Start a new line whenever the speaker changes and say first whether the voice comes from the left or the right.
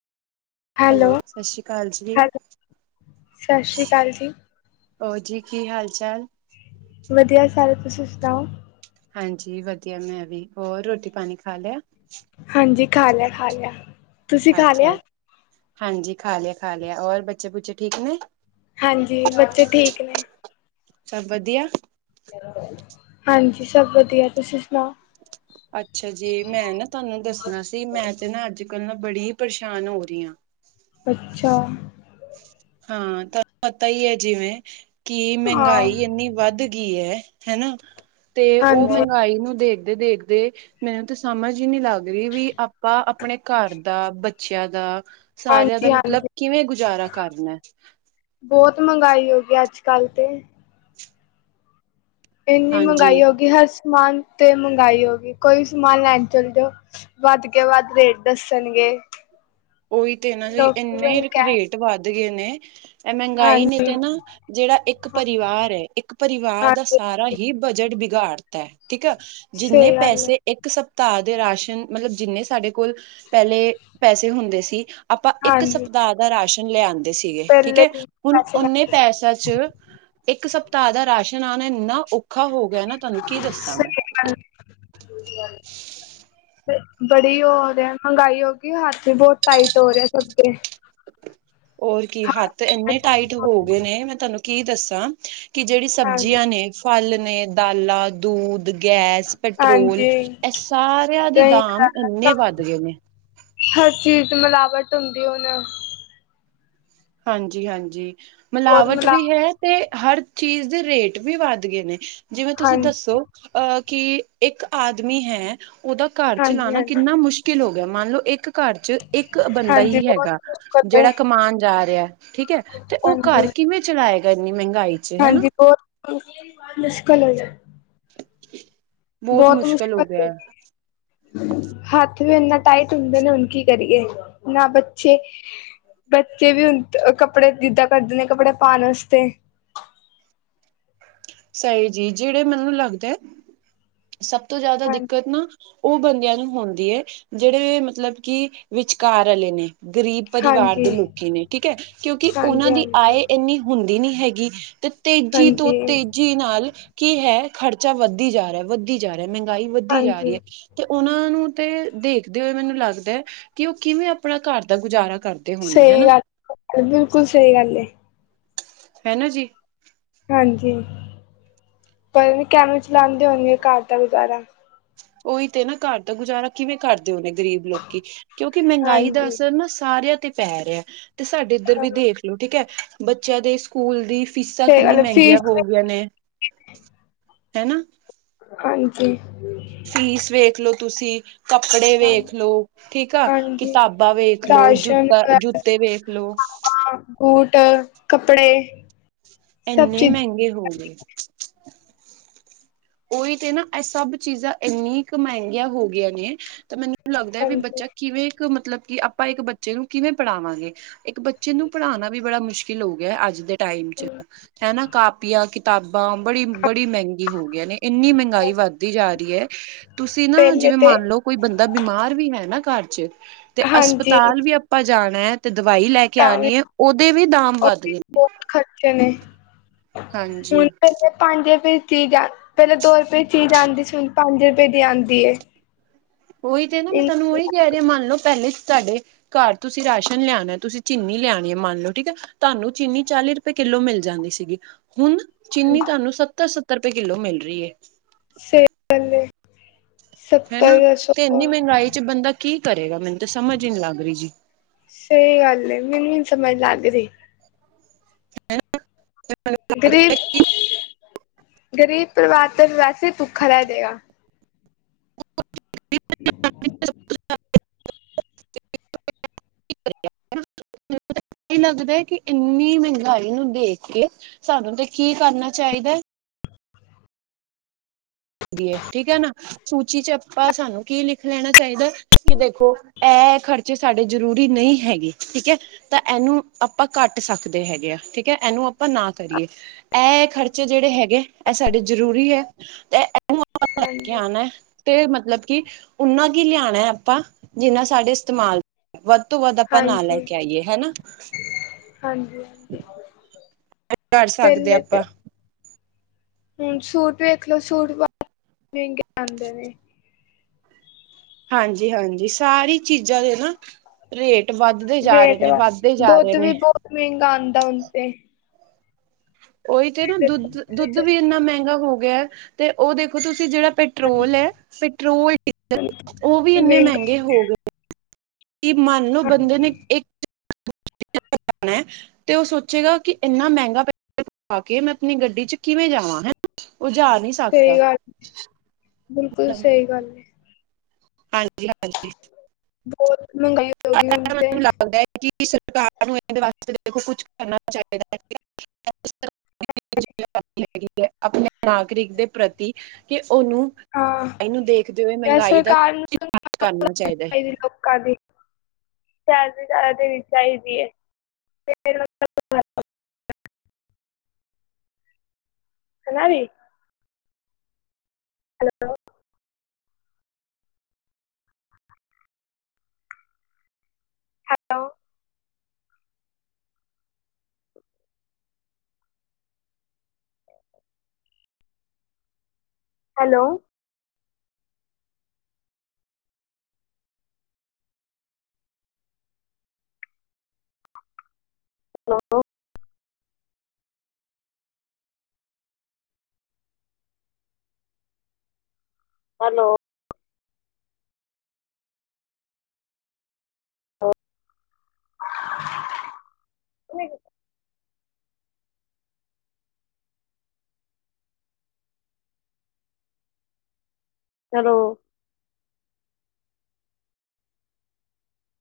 left: Hello,
right: ਸਤਿ ਸ਼੍ਰੀ ਅਕਾਲ ਜੀ
left: ਹੈਲੋ ਸਤਿ ਸ਼੍ਰੀ ਅਕਾਲ ਜੀ।
right: ਹੋ ਜੀ ਕੀ ਹਾਲ-ਚਾਲ?
left: ਵਧੀਆ, ਸਾਰੇ ਤੁਸੀਂ ਸੁਣਾਓ?
right: ਹਾਂਜੀ, ਵਧੀਆ ਮੈਂ ਵੀ ਹੋਰ ਰੋਟੀ ਪਾਣੀ ਖਾ ਲਿਆ।
left: ਹਾਂਜੀ, ਖਾ ਲਿਆ ਖਾ ਲਿਆ ਤੁਸੀਂ ਖਾ
right: ਅੱਛਾ
left: ਲਿਆ।
right: ਹਾਂਜੀ, ਖਾ ਲਿਆ ਖਾ ਲਿਆ, ਔਰ ਬੱਚੇ ਬੁੱਚੇ ਠੀਕ ਨੇ।
left: ਹਾਂਜੀ, ਬੱਚੇ ਠੀਕ ਨੇ,
right: ਸਭ ਵਧੀਆ।
left: ਹਾਂਜੀ, ਸਭ ਵਧੀਆ ਤੁਸੀਂ ਸੁਣਾਓ?
right: ਅੱਛਾ ਜੀ ਮੈਂ ਨਾ ਤੁਹਾਨੂੰ ਦੱਸਣਾ ਸੀ, ਮੈਂ ਤੇ ਨਾ ਅੱਜ-ਕੱਲ ਨਾ ਬੜੀ ਹੀ ਪਰੇਸ਼ਾਨ ਹੋ ਰਹੀ ਹਾਂ।
left: ਬੱੱਚਾ,
right: ਹਾਂ ਤੁਹਾਨੂੰ ਪਤਾ ਹੀ ਹੈ, ਜਿਵੇਂ ਕਿ
left: ਹਾਂ
right: ਮਹਿੰਗਾਈ ਇੰਨੀ ਵੱਧ ਗੀ ਹੈ ਹਨਾ, ਤੇ ਉਹ
left: ਹਾਂਜੀ
right: ਮਹਿੰਗਾਈ ਨੂੰ ਦੇਖਦੇ ਦੇਖਦੇ। ਮੈਨੂੰ ਤਾਂ ਸਮਝ ਹੀ ਨਹੀਂ ਲੱਗ ਰਹੀ ਵੀ, ਆਪਾਂ ਆਪਣੇ ਘਰ ਦਾ ਬੱਚਿਆਂ ਦਾ। ਸਾਰਿਆਂ ਦਾ
left: ਹਾਂਜੀ
right: ਮਤਲਬ
left: ਹਾਂਜੀ
right: ਕਿਵੇਂ ਗੁਜ਼ਾਰਾ ਕਰਨਾ ਹੈ।
left: ਬਹੁਤ ਮਹਿੰਗਾਈ ਹੋ ਗਈ ਅੱਜ-ਕੱਲ ਤੇ, ਇੰਨੀ
right: ਹਾਂਜੀ
left: ਮਹਿੰਗਾਈ ਹੋ ਗਈ, ਹਰ ਸਮਾਨ ਤੇ ਮਹਿੰਗਾਈ ਹੋ ਗਈ ਕੋਈ ਵੀ ਸਮਾਨ ਲੈਣ ਚੱਲ ਜਾਓ। ਵੱਧ ਕੇ ਵੱਧ ਰੇਟ ਦੱਸਣਗੇ।
right: ਉਹੀ ਤੇ ਇਹ ਨਾ ਜੇ
left: ਲੋਕ
right: ਇੰਨੇ
left: ਕਹਿ
right: ਰੇਟ ਵੱਧ ਗਏ, ਨੇ ਇਹ ਮਹਿੰਗਾਈ ਨੇ
left: ਹਾਂਜੀ
right: ਤੇ ਨਾ ਜਿਹੜਾ ਇੱਕ ਪਰਿਵਾਰ ਹੈ, ਇੱਕ ਪਰਿਵਾਰ ਦਾ
left: ਹਾਂਜੀ
right: ਸਾਰਾ ਹੀ ਬਜਟ ਬਿਗਾੜ ਠੀਕ ਆ ਜਿੰਨੇ
left: ਸਹੀ ਗੱਲ ਹੈ
right: ਪੈਸੇ, ਇੱਕ ਸਪਤਾਹ ਦੇ ਰਾਸ਼ਨ ਮਤਲਬ ਜਿੰਨੇ ਸਾਡੇ ਕੋਲ ਪਹਿਲੇ, ਪੈਸੇ ਹੁੰਦੇ ਸੀ ਆਪਾਂ ਇੱਕ
left: ਹਾਂਜੀ
right: ਸਪਤਾਹ ਦਾ ਰਾਸ਼ਨ ਲਿਆਂਂਦੇ ਸੀਗੇ, ਠੀਕ
left: ਪਹਿਲੇ
right: ਹੈ
left: ਹੀ
right: ਹੁਣ
left: ਪੈਸੇ
right: ਓਨੇ
left: ਲੱਗ
right: ਪੈਸਾ ਚ ਇਕ ਸਪਤਾਹ ਦਾ ਰਾਸ਼ਨ ਆਣਾ ਇੰਨਾ ਉ ਔਖਾ ਹੋ ਗਿਆ, ਨਾ ਤੁਹਾਨੂੰ ਕੀ ਦੱਸਾਂ ਮੈਂ
left: ਹ ਬੜੀ ਉਹ ਹੋ ਰਿਹਾ ਮਹਿੰਗਾਈ ਹੋ ਗਈ, ਹੱਥ ਵੀ ਬਹੁਤ ਟਾਈਟ ਹੋ ਰਿਹਾ ਸਗੇ।
right: ਹੋਰ ਕੀ ਹੱਥ ਇੰਨੇ ਟਾਈਟ ਹੋ ਗਏ, ਨੇ ਮੈਂ ਤੁਹਾਨੂੰ ਕੀ ਦੱਸਾਂ। ਕਿ ਜਿਹੜੀ,
left: ਹਾਂਜੀ
right: ਸਬਜ਼ੀਆਂ ਨੇ, ਫਲ ਨੇ, ਦਾਲਾਂ ਦੂਧ ਗੈਸ, ਪੈਟਰੋਲ
left: ਹਾਂਜੀ
right: ਇਹ ਸਾਰਿਆਂ ਦੇ
left: ਸਹੀ
right: ਦਾਮ,
left: ਗੱਲ ਆ।
right: ਇੰਨੇ ਵੱਧ ਗਏ ਨੇ।
left: ਹਰ ਚੀਜ਼ ਵੀਚ, ਮਿਲਾਵਟ ਹੁੰਦੀ ਹੁਣ
right: ਹਾਂਜੀ-ਹਾਂਜੀ, ਮਿਲਾਵਟ ਵੀ ਹੈ। ਤੇ ਹਰ ਚੀਜ਼ ਦੇ, ਰੇਟ ਵੀ ਵੱਧ ਗਏ, ਨੇ ਜਿਵੇਂ ਤੁਸੀਂ
left: ਹਾਂਜੀ
right: ਦੱਸੋ? ਅਹ ਕਿ ਇੱਕ ਆਦਮੀ ਹੈ, ਉਹਦਾ ਘਰ
left: ਹਾਂਜੀ
right: ਚਲਾਉਣਾ
left: ਹਾਂਜੀ
right: ਕਿੰਨਾ ਮੁਸ਼ਕਿਲ ਮੁਕਿਲ ਹੋ ਗਿਆ, ਮੰਨ ਲਓ ਇੱਕ ਘਰ ਚ, ਇੱਕ ਬੰਦਾ
left: ਹਾਂਜੀ
right: ਹੀ
left: ਬਹੁਤ
right: ਹੈਗਾ,
left: ਮੁਸ਼ਕਲ ਏ
right: ਜਿਹੜਾ ਕਮਾਉਣ ਜਾ ਰਿਹਾ। ਰਿ ਠੀਕ ਹੈ, ਤੇ ਉਹ ਘਰ
left: ਹਾਂਜੀ
right: ਕਿਵੇਂ ਚਲਾਏਗਾ, ਇੰਨੀ ਮਹਿੰਗਾਈ ਚ ਹੈ।
left: ਹਾਂਜੀ ਬਹੁਤ ਮੁਸ਼ਕਿਲ ਹੋਜੇ। ਬਹੁਤ
right: ਹੋ
left: ਮੁਸ਼ਕਿਲ
right: ਗਿਆ
left: ਏ।
right: ਹੈ।
left: ਹੱਥ ਵੀ ਇਨਾ, ਟਾਈਟ ਹੁੰਦੇ ਨੇ। ਹੁਣ ਕੀ ਕਰੀਏ ਨਾ ਪੁੱਛੇ। ਬੱਚੇ ਵੀ ਹੁਣ, ਕੱਪੜੇ ਜਿੱਦਾਂ ਕਰਦੇ ਨੇ, ਕੱਪੜੇ ਪਾਣ ਵਾਸਤੇ।
right: ਸਹੀ ਜੀ। ਜਿਹੜੇ ਮੈਨੂੰ ਲੱਗਦੇ ਹੈ, ਸਭ ਤੋਂ ਜਿਆਦਾ
left: ਹਾਂਜੀ
right: ਦਿੱਕਤ ਨਾ ਉਹ ਬੰਦਿਆਂ ਨੂੰ, ਹੁੰਦੀ ਹੈ। ਜਿਹੜੇ ਮਤਲਬ ਕਿ ਵਿਚਕਾਰ ਵਾਲੇ ਨੇ, ਗਰੀਬ ਪਰਿਵਾਰ
left: ਹਾਂਜੀ
right: ਦੇ ਲੋਕੀ ਨੇ। ਠੀਕ ਹੈ, ਕਿਉਂਕਿ ਉਹਨਾਂ
left: ਹਾਂਜੀ
right: ਦੀ ਆਏ
left: ਹਾਂਜੀ
right: ਇੰਨੀ ਹੁੰਦੀ ਨੀ ਹੈਗੀ। ਤੇ ਤੇਜ਼ੀ ਤੋਂ
left: ਹਾਂਜੀ
right: ਤੇਜ਼ੀ ਨਾਲ ਕੀ ਹੈ, ਖ਼ਰਚਾ ਵੱਧਦੀ ਜਾ ਰਿਹਾ, ਵੱਧਦੀ ਜਾ ਰਿਹਾ। ਮਹਿੰਗਾਈ ਵੱਦੀ, ਜਾ ਰਹੀ
left: ਹਾਂਜੀ
right: ਹੈ। ਤੇ ਉਹਨਾਂ ਨੂੰ ਤੇ, ਦੇਖਦੇ ਹੋਏ, ਮੈਨੂੰ ਲੱਗਦਾ ਕਿ, ਉਹ ਕਿਵੇਂ ਆਪਣਾ, ਘਰ ਦਾ ਗੁਜ਼ਾਰਾ ਕਰਦਾ।
left: ਸਹੀ ਗੱਲ ਏ, ਬਿਲਕੁਲ ਸਹੀ ਗੱਲ ਏ।
right: ਹੈ ਨਾ ਜੀ।
left: ਹਾਂਜੀ, ਪਰ ਇਹ ਕਿਵੇਂ, ਚਲਾਦੇ ਹੁਣਗੇ ਘਰ ਦਾ ਗੁਜ਼ਾਰਾ।
right: ਉਹੀ ਤੇ ਨਾ, ਘਰ ਦਾ ਗੁਜ਼ਾਰਾ, ਕਿਵੇਂ ਕਰਦੇ ਹੋਨੇ ਗ਼ਰੀਬ ਲੋਕੀ। ਕਿਉਂਕਿ, ਮਹਿੰਗਾਈ ਦਾ
left: ਹਾਂਜੀ
right: ਅਸਰ ਨਾ, ਸਾਰਿਆਂ ਤੇ ਪੈ ਰਿਹਾ। ਤੇ ਸਾਡੇ ਇੱਧਰ ਵਿ ਦੇਖ ਲੋ ਠੀਕ ਹੈ। ਬੱਚਿਆਂ ਦੇ ਸਕੂਲ ਦੀ ਫੀਸਾਂ,
left: ਸਹੀ
right: ਕਿੰਨੀਆਂ
left: ਗੱਲ ਏ,
right: ਮਹਿੰਗੀਆਂ
left: ਫੀਸ
right: ਹੋ
left: ਵੀ
right: ਗਈਆਂ ਨੇ। ਹੈਨਾ।
left: ਹਾਂਜੀ।
right: ਫੀਸ ਵੇਖਲੋ ਤੁਸੀਂ, ਕੱਪੜੇ
left: ਹਾਂ
right: ਵੇਖ ਲੋ। ਠੀਕ ਆ।
left: ਹਾਂਜੀ
right: ਕਿਤਾਬਾਂ ਵੇਖ ਲੋ,
left: ਰਾਸ਼ਨ
right: ਜੁੱਤਾ
left: ਵਗੈਰਾ
right: ਜੁੱਤੇ ਵੇਖ ਲੋ।
left: ਬੂਟ ਕੱਪੜੇ ਸਭ
right: ਇੰਨੇ
left: ਚੀਜ਼
right: ਮਹਿੰਗੇ ਹੋ ਗਏ। ਉਹੀ ਤੇ ਨਾ। ਇਹ ਸਭ ਚੀਜ਼ਾਂ ਇੰਨੀ ਕੁ, ਮਹਿੰਗੀਆਂ ਹੋ ਗਈ ਨੇ। ਤਾਂ ਮੈਨੂੰ ਨੂੰ ਲੱਗਦਾ ਹੈ, ਵੀ
left: ਹਾਂਜੀ
right: ਬੱਚਾ ਕਿਵੇਂ ਇੱਕ ਮਤਲਬ ਕਿ, ਆਪਾਂ ਇੱਕ ਬੱਚੇ ਨੂੰ ਕਿਵੇਂ ਪੜਾਵਾਂਗੇ। ਇੱਕ ਬੱਚੇ ਨੂੰ, ਪੜਾਉਣਾ ਵੀ ਬੜਾ, ਮੁਸ਼ਕਿਲ ਹੋ ਗਿਆ ਹੈ। ਅੱਜ ਦੇ ਟਾਈਮ ਚ। ਹਨਾ ਕਾਪੀਆਂ ਕਿਤਾਬਾਂ ਬੜੀ। ਬੜੀ ਮਹਿੰਗੀ ਹੋਗੀਆਂ ਨੇ। ਇੰਨੀ ਮਹਿੰਗਾਈ, ਵੱਧਦੀ ਜਾ ਰਹੀ ਹੈ। ਤੁਸੀਂ ਨਾ
left: ਪਹਿਲੇ
right: ਜਿਵੇਂ
left: ਤੇ
right: ਮੰਨ ਲਓ। ਕੋਈ ਬੰਦਾ ਬਿਮਾਰ ਵੀ ਹੈ ਨਾ। ਘਰ ਚ ਤੇ
left: ਹਾਂਜੀ
right: ਹਸਪਤਾਲ ਵੀ, ਆਪਾਂ ਜਾਣਾ ਹੈ ਤੇ, ਦਵਾਈ ਲੈ ਕੇ ਕੇ
left: ਤਾਂ ਵੀ
right: ਆਣੀ ਏ। ਉਹਦੇ ਵੀ ਦਾਮ
left: ਉਹ
right: ਵੱਧ
left: ਵੀ
right: ਗਏ।
left: ਬਹੁਤ ਖਰਚੇ ਨੇ।
right: ਹਾਂਜੀ।
left: ਹੁਣ ਪਹਿਲੇ ਪੰਜ ਰੁਪਏ ਦੀ ਚੀਜ਼ ਆ। ਪਹਿਲਾਂ ਦੋ ਰੁਪਏ ਦੀ, ਚੀਜ਼ ਆਉਂਦੀ ਸੀ। ਹੁਣ ਪੰਜ ਰੁਪਏ ਦੀ, ਆਉਂਦੇ ਏ।
right: ਉਹੀ ਤੇ ਨਾ। ਮੈਂ ਤੁਹਾਨੂੰ ਉਹੀ ਕਹਿ ਰਹੀ। ਮੰਨ ਲਓ ਪਹਿਲੇ ਤੁਹਾਡੇ ਘਰ ਤੁਸੀਂ ਰਾਸ਼ਨ ਲਿਆਉਣਾ। ਤੁਸੀਂ ਚੀਨੀ ਲਿਆਣੀ ਹੈ। ਮੰਨ ਲਓ ਠੀਕ ਹੈ। ਤੁਹਾਨੂੰ ਚੀਨੀ ਚਾਲੀ ਰੁਪਏ, ਕਿੱਲੋ ਮਿਲ ਜਾਂਦੀ ਸੀਗੀ। ਹੁਣ ਚੀਨੀ ਤੁਹਾਨੂੰ ਸੱਤਰ, ਸੱਤਰ ਰੁਪਏ ਕਿੱਲੋ, ਮਿਲ ਰਹੀ ਹੈ।
left: [unintelligible]
right: ਵਿੱਚ ਬੰਦਾ ਕੀ ਕਰੇਗਾ। ਮੈਨੂੰ ਤਾਂ ਸਮਝ ਹੀ, ਨੀ ਲੱਗ ਰਹੀ ਜੀ।
left: ਸਹੀ ਗੱਲ ਏ। ਮੈਨੂੰ ਨੀ ਸਮਝ ਲੱਗ ਰਹੀ। ਗਰੀਬ, ਗਰੀਬ ਪਰਿਵਾਰ ਤੇ ਵੈਸੇ, ਭੁੱਖਾ ਰਹਿ ਜੇਗਾ।
right: [inaudible]
left: ਹੂੰ, [unintelligible]
right: [inaudible] ਇਹ ਲੱਗਦਾ ਹੈ ਕਿ ਇੰਨੀ ਮਹਿੰਗਾਈ ਨੂੰ ਦੇਖ ਕੇ। ਸਾਨੂੰ ਤੇ ਕੀ ਕਰਨਾ ਚਾਹੀਦਾ। ਠੀਕ ਹੈ ਨਾ ਸੂਚੀ ਚ ਆਪਾਂ ਸਾਨੂੰ ਕੀ ਲਿਖ ਲੈਣਾ ਚਾਹੀਦਾ। ਕਿ ਦੇਖੋ ਇਹ ਖ਼ਰਚੇ ਸਾਡੇ ਜ਼ਰੂਰੀ ਨਹੀਂ ਹੈਗੇ ਠੀਕ ਹੈ। ਤਾਂ ਇਹਨੂੰ ਆਪਾਂ ਘੱਟ ਸਕਦੇ ਹੈਗੇ ਆ ਠੀਕ ਹੈ ਇਹਨੂੰ ਆਪਾਂ ਨਾ ਕਰੀਏ। ਇਹ ਖਰਚੇ ਜਿਹੜੇ ਹੈਗੇ ਇਹ ਸਾਡੇ ਜ਼ਰੂਰੀ ਹੈ ਤੇ ਇਹਨੂੰ ਆਪ ਲੈ ਕੇ
left: ਹਾਂਜੀ
right: ਆਉਣਾ ਹੈ। ਤੇ ਮਤਲਬ ਕਿ ਉਹਨਾ ਕੀ ਲਿਆਣਾ ਹੈ ਆਪਾਂ ਜਿੰਨਾ ਸਾਡੇ ਇਸਤਮਾਲ ਵੱਧ ਤੋਂ ਵੱਧ ਆਪਾਂ ਨਾ ਲੈ
left: ਹਾਂਜੀ
right: ਕੇ ਆਈਏ ਹਨਾ।
left: ਹਾਂਜੀ
right: ਕਰ ਸਕਦੇ
left: ਪਹਿਲੇ ਤੇ
right: ਆਪਾਂ।
left: ਹੁਣ ਸੂਟ ਵੇਖ ਲਓ ਸੂਟ ਮਹਿੰਗੇ ਆਂਦੇ ਨੇ
right: ਹਾਂਜੀ-ਹਾਂਜੀ, ਸਾਰੀ ਚੀਜ਼ਾਂ ਦੇ ਨਾ ਰੇਟ ਵੱਧਦੇ ਜਾ ਰਹੇ
left: ਰੇਟ
right: ਨੇ
left: ਵਾ
right: ਵੱਧਦੇ ਜਾ ਰਹੇ
left: ਦੁੱਧ ਵੀ
right: ਨੇ।
left: ਬਹੁਤ ਮਹਿੰਗਾ ਆਉਂਦਾ ਹਣ ਤੇ।
right: ਉਹੀ ਤੇ ਨਾ ਦੁੱਧ ਦੁੱਧ ਵੀ ਇੰਨਾ ਮਹਿੰਗਾ ਹੋ ਗਿਆ ਤੇ ਉਹ ਦੇਖੋ ਤੁਸੀਂ ਜਿਹੜਾ ਪੈਟਰੋਲ ਹੈ ਪੈਟਰੋਲ ਡੀਜ਼ਲ ਉਹ ਵੀ ਇੰਨੇ
left: ਮਹਿੰਗਾ
right: ਮਹਿੰਗੇ ਹੋ ਗਏ। ਕੀ ਮੰਨ ਲਓ ਬੰਦੇ ਨੇ ਇੱਕ [unintelligible] ਜਾਣਾ ਤੇ ਉਹ ਸੋਚੇਗਾ ਕਿ ਇੰਨਾ ਮਹਿੰਗਾ ਪੈਟਰੋਲ ਕੇ ਮੈਂ ਆਪਣੀ ਗੱਡੀ ਚ ਕਿਵੇਂ ਜਾਵਾਂ ਹੈ। ਉਹ ਜਾ ਨਹੀਂ ਸੀ
left: ਸਹੀ ਗੱਲ ਬਿਲਕੁਲ ਸਹੀ ਗੱਲ ਹੈ।
right: ਹਾਂਜੀ-ਹਾਂਜੀ,
left: ਬਹੁਤ ਮਹਿੰਗਾਈ ਹੋ ਗਈ ਹੁਣ ਤੇ।
right: ਮੈਨੂੰ ਲੱਗਦਾ ਕਿ ਸਰਕਾਰ ਨੂੰ ਇਹਦੇ ਵਾਸਤੇ ਦੇਖੋ ਕੁਛ ਕਰਨਾ ਚਾਹੀਦਾ ਹੈ। ਹੈਗੀ ਹੈ ਆਪਣੇ ਨਾਗਰਿਕ ਦੇ ਪ੍ਰਤੀ ਕਿ ਉਹਨੂੰ।
left: ਹਾਂ
right: ਇਹਨੂੰ ਦੇਖਦੇ ਹੋਏ
left: ਯਾਰ
right: ਮਹਿੰਗਾਈ ਦਾ
left: ਸਰਕਾਰ ਨੂੰ
right: ਕਿਆ ਚਾਹੀਦਾ ਹੈ।
left: ਚਲਦੇ ਚਲਦੇ ਚਾਹੀਦੀ ਹੈ। ਫਿਰ ਮਤਲਬ ਵੱਧ ਹੈ।
right: [inaudible]
left: ਹਨਾ ਵੀ। Hello. Hello. Hello. Hello. Hello. [unintelligible] Hello.